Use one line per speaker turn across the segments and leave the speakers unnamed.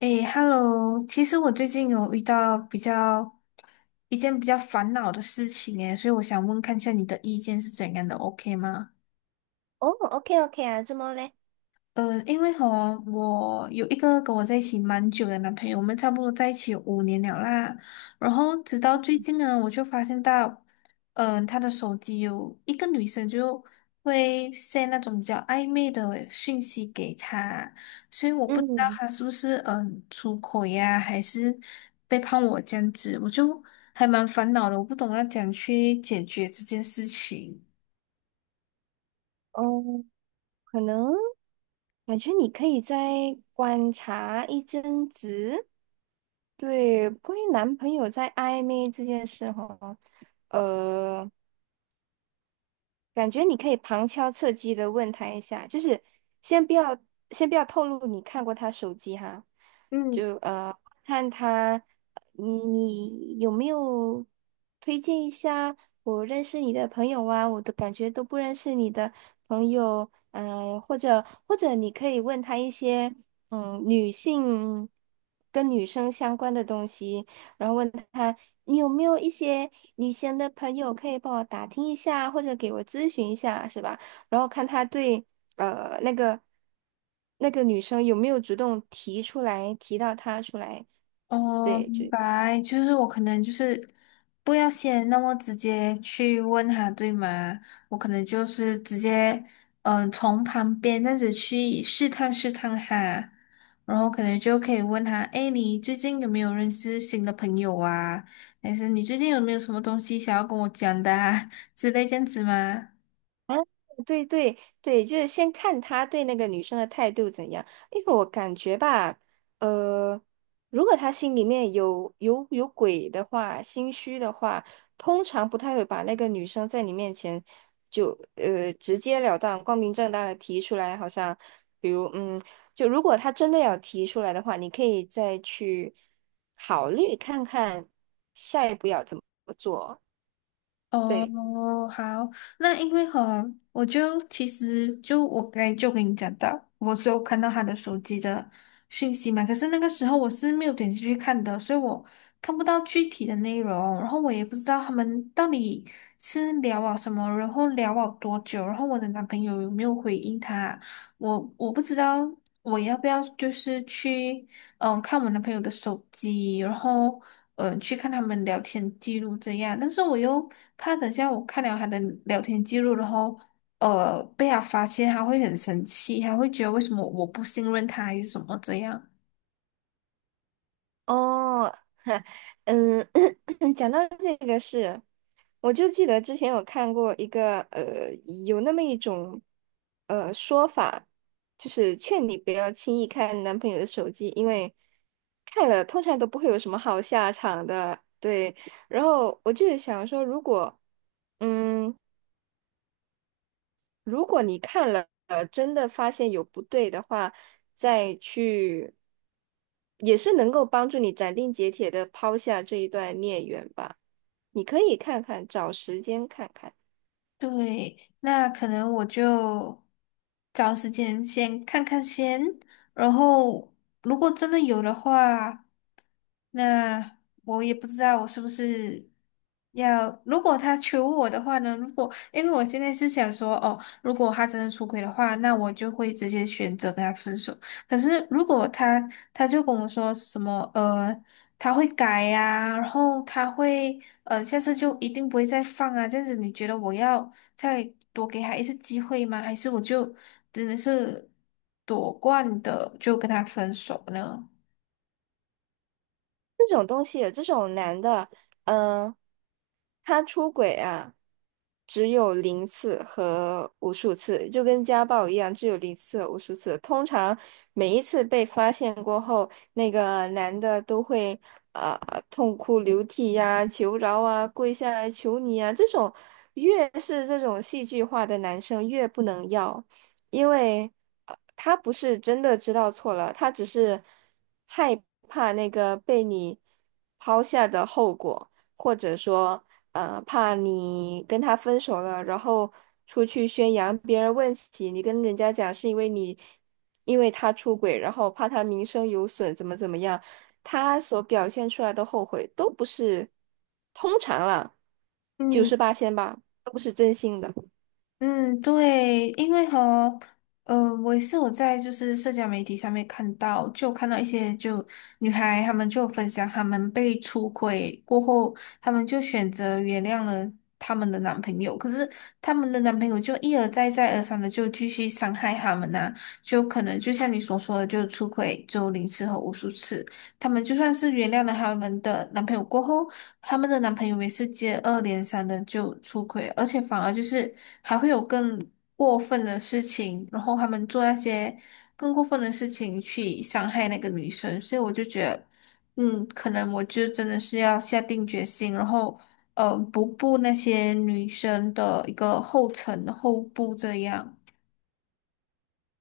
诶，Hello，其实我最近有遇到一件比较烦恼的事情诶，所以我想问看一下你的意见是怎样的，OK 吗？
哦，OK OK 啊，这么嘞？
嗯，因为和我有一个跟我在一起蛮久的男朋友，我们差不多在一起有5年了啦。然后直到最近呢，我就发现到，他的手机有一个女生就会 send 那种比较暧昧的讯息给他，所以我不知道
嗯，
他是不是出轨呀、还是背叛我这样子，我就还蛮烦恼的，我不懂要怎样去解决这件事情。
哦，可能感觉你可以再观察一阵子。对，关于男朋友在暧昧这件事哈，呃。感觉你可以旁敲侧击的问他一下，就是先不要先不要透露你看过他手机哈，
嗯。
就看他你有没有推荐一下我认识你的朋友啊？我都感觉都不认识你的朋友，或者或者你可以问他一些女性跟女生相关的东西。然后问他你有没有一些女生的朋友可以帮我打听一下，或者给我咨询一下，是吧？然后看他对那个女生有没有主动提出来，提到他出来，
哦，
对，就。
明白，就是我可能就是不要先那么直接去问他，对吗？我可能就是直接，从旁边这样子去试探试探他，然后可能就可以问他，哎，你最近有没有认识新的朋友啊？还是你最近有没有什么东西想要跟我讲的啊？之类这样子吗？
啊，对对对，就是先看他对那个女生的态度怎样，因为我感觉吧，呃，如果他心里面有鬼的话，心虚的话，通常不太会把那个女生在你面前就直截了当、光明正大的提出来，好像比如就如果他真的要提出来的话，你可以再去考虑看看下一步要怎么做，对。
哦，好，那因为哈，我就其实就我刚才就跟你讲到，我是有看到他的手机的讯息嘛，可是那个时候我是没有点进去看的，所以我看不到具体的内容，然后我也不知道他们到底是聊了什么，然后聊了多久，然后我的男朋友有没有回应他，我不知道我要不要就是去。嗯，看我男朋友的手机，然后嗯，去看他们聊天记录这样。但是我又怕等下我看了他的聊天记录，然后被他发现，他会很生气，他会觉得为什么我不信任他还是什么这样。
哦，嗯，讲到这个事，我就记得之前有看过一个有那么一种说法，就是劝你不要轻易看男朋友的手机，因为看了通常都不会有什么好下场的。对，然后我就是想说，如果嗯。如果你看了，真的发现有不对的话，再去，也是能够帮助你斩钉截铁的抛下这一段孽缘吧。你可以看看，找时间看看。
对，那可能我就找时间先看看先，然后如果真的有的话，那我也不知道我是不是要，如果他求我的话呢，如果因为我现在是想说，哦，如果他真的出轨的话，那我就会直接选择跟他分手。可是如果他就跟我说什么他会改呀、然后他会下次就一定不会再放啊，这样子你觉得我要再多给他一次机会吗？还是我就真的是夺冠的就跟他分手呢？
这种东西，这种男的，嗯、他出轨啊，只有零次和无数次，就跟家暴一样，只有零次和无数次。通常每一次被发现过后，那个男的都会呃痛哭流涕呀、求饶啊、跪下来求你啊。这种越是这种戏剧化的男生，越不能要。因为他不是真的知道错了，他只是害怕那个被你抛下的后果，或者说，怕你跟他分手了，然后出去宣扬，别人问起你跟人家讲是因为你，因为他出轨，然后怕他名声有损，怎么怎么样，他所表现出来的后悔都不是，通常啦，九
嗯，
十八仙吧，都不是真心的。
嗯，对，因为和呃，我也是有在就是社交媒体上面看到，就看到一些就女孩她们就分享她们被出轨过后，她们就选择原谅了她们的男朋友，可是她们的男朋友就一而再再而三的就继续伤害她们呐、就可能就像你所说的，就出轨就零次和无数次，她们就算是原谅了她们的男朋友过后。他们的男朋友每次接二连三的就出轨，而且反而就是还会有更过分的事情，然后他们做那些更过分的事情去伤害那个女生，所以我就觉得，嗯，可能我就真的是要下定决心，然后不步那些女生的一个后尘后步这样。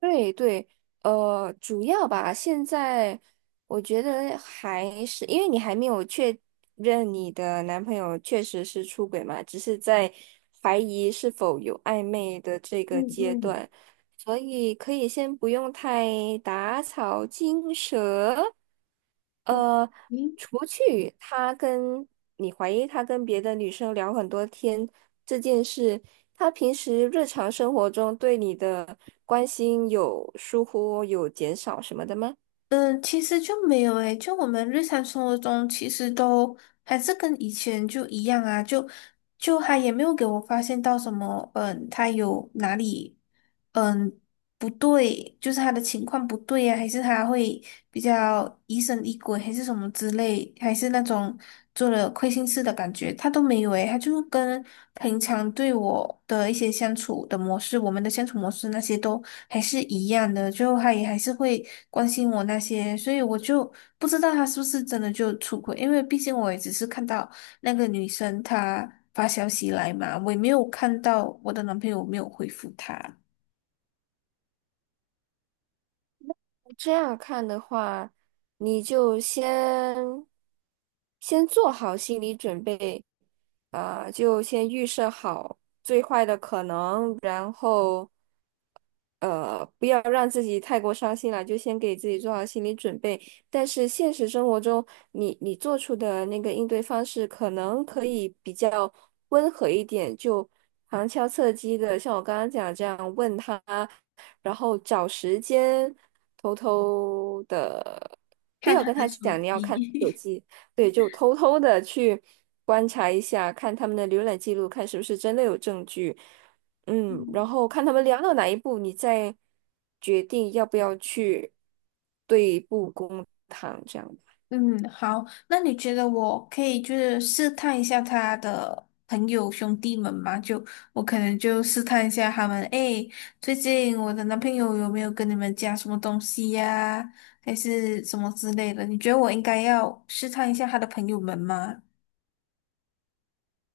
对对，主要吧，现在我觉得还是因为你还没有确认你的男朋友确实是出轨嘛，只是在怀疑是否有暧昧的这个
嗯
阶
嗯，
段，所以可以先不用太打草惊蛇。呃，
嗯，
除去他跟你怀疑他跟别的女生聊很多天这件事，他平时日常生活中对你的关心有疏忽、有减少什么的吗？
嗯，其实就没有诶，就我们日常生活中其实都还是跟以前就一样啊，就他也没有给我发现到什么，嗯，他有哪里。嗯。不对，就是他的情况不对呀、还是他会比较疑神疑鬼，还是什么之类，还是那种做了亏心事的感觉，他都没有诶，他就跟平常对我的一些相处的模式，我们的相处模式那些都还是一样的，就他也还是会关心我那些，所以我就不知道他是不是真的就出轨，因为毕竟我也只是看到那个女生她发消息来嘛，我也没有看到我的男朋友没有回复她。
这样看的话，你就先做好心理准备，就先预设好最坏的可能，然后。不要让自己太过伤心了，就先给自己做好心理准备。但是现实生活中，你做出的那个应对方式，可能可以比较温和一点，就旁敲侧击的，像我刚刚讲这样问他，然后找时间，偷偷的，不
看
要
他
跟
的
他
手
讲你要看手
机。
机，对，就偷偷的去观察一下，看他们的浏览记录，看是不是真的有证据。嗯，然
嗯，
后看他们聊到哪一步，你再决定要不要去对簿公堂。
嗯好，那你觉得我可以就是试探一下他的朋友兄弟们吗？就我可能就试探一下他们，诶，最近我的男朋友有没有跟你们讲什么东西呀、还是什么之类的？你觉得我应该要试探一下他的朋友们吗？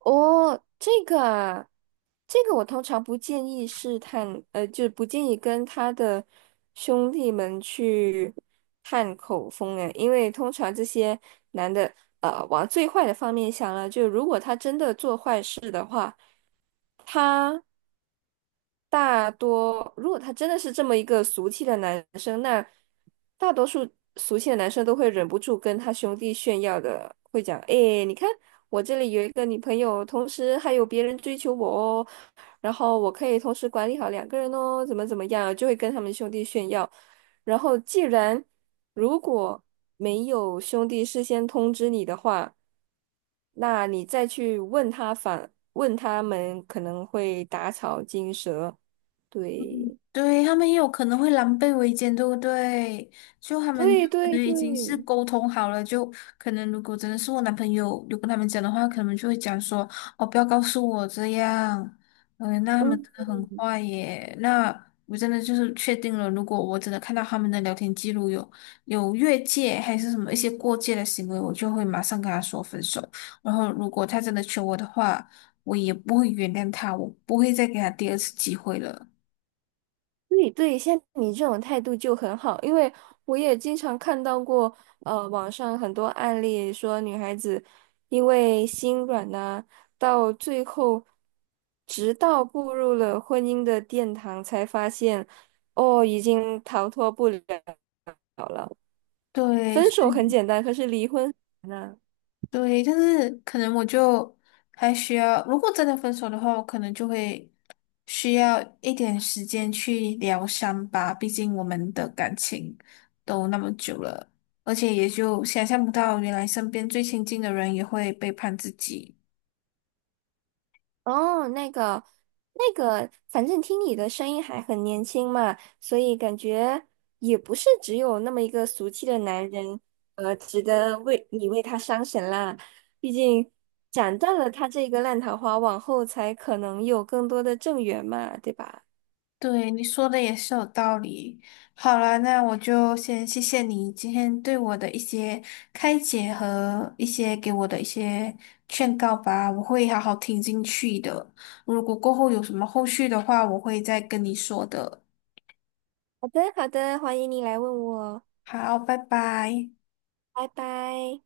哦，这个啊，这个我通常不建议试探，就是不建议跟他的兄弟们去探口风诶，因为通常这些男的，往最坏的方面想了，就如果他真的做坏事的话。他。大多，如果他真的是这么一个俗气的男生，那大多数俗气的男生都会忍不住跟他兄弟炫耀的，会讲：“哎，你看我这里有一个女朋友，同时还有别人追求我哦，然后我可以同时管理好两个人哦，怎么怎么样，就会跟他们兄弟炫耀。然后，既然如果没有兄弟事先通知你的话，那你再去问他反问他们，可能会打草惊蛇。对，
对，他们也有可能会狼狈为奸，对不对？就他们就
对
可
对
能已经是
对，
沟通好了，就可能如果真的是我男朋友有跟他们讲的话，可能就会讲说哦，不要告诉我这样。嗯，那他们
嗯，
真的很坏耶。那我真的就是确定了，如果我真的看到他们的聊天记录有越界还是什么一些过界的行为，我就会马上跟他说分手。然后如果他真的求我的话，我也不会原谅他，我不会再给他第2次机会了。
对对，像你这种态度就很好，因为我也经常看到过，网上很多案例说女孩子因为心软呐、到最后，直到步入了婚姻的殿堂，才发现，哦，已经逃脱不了了。
对，
分
所
手很
以
简单，可是离婚很难啊
对，但是可能我就还需要，如果真的分手的话，我可能就会需要一点时间去疗伤吧。毕竟我们的感情都那么久了，而且也就想象不到，原来身边最亲近的人也会背叛自己。
哦，那个，那个，反正听你的声音还很年轻嘛，所以感觉也不是只有那么一个俗气的男人，值得为你为他伤神啦。毕竟斩断了他这个烂桃花，往后才可能有更多的正缘嘛，对吧？
对，你说的也是有道理。好了，那我就先谢谢你今天对我的一些开解和一些给我的一些劝告吧，我会好好听进去的。如果过后有什么后续的话，我会再跟你说的。
好的，好的，欢迎你来问我，
好，拜拜。
拜拜。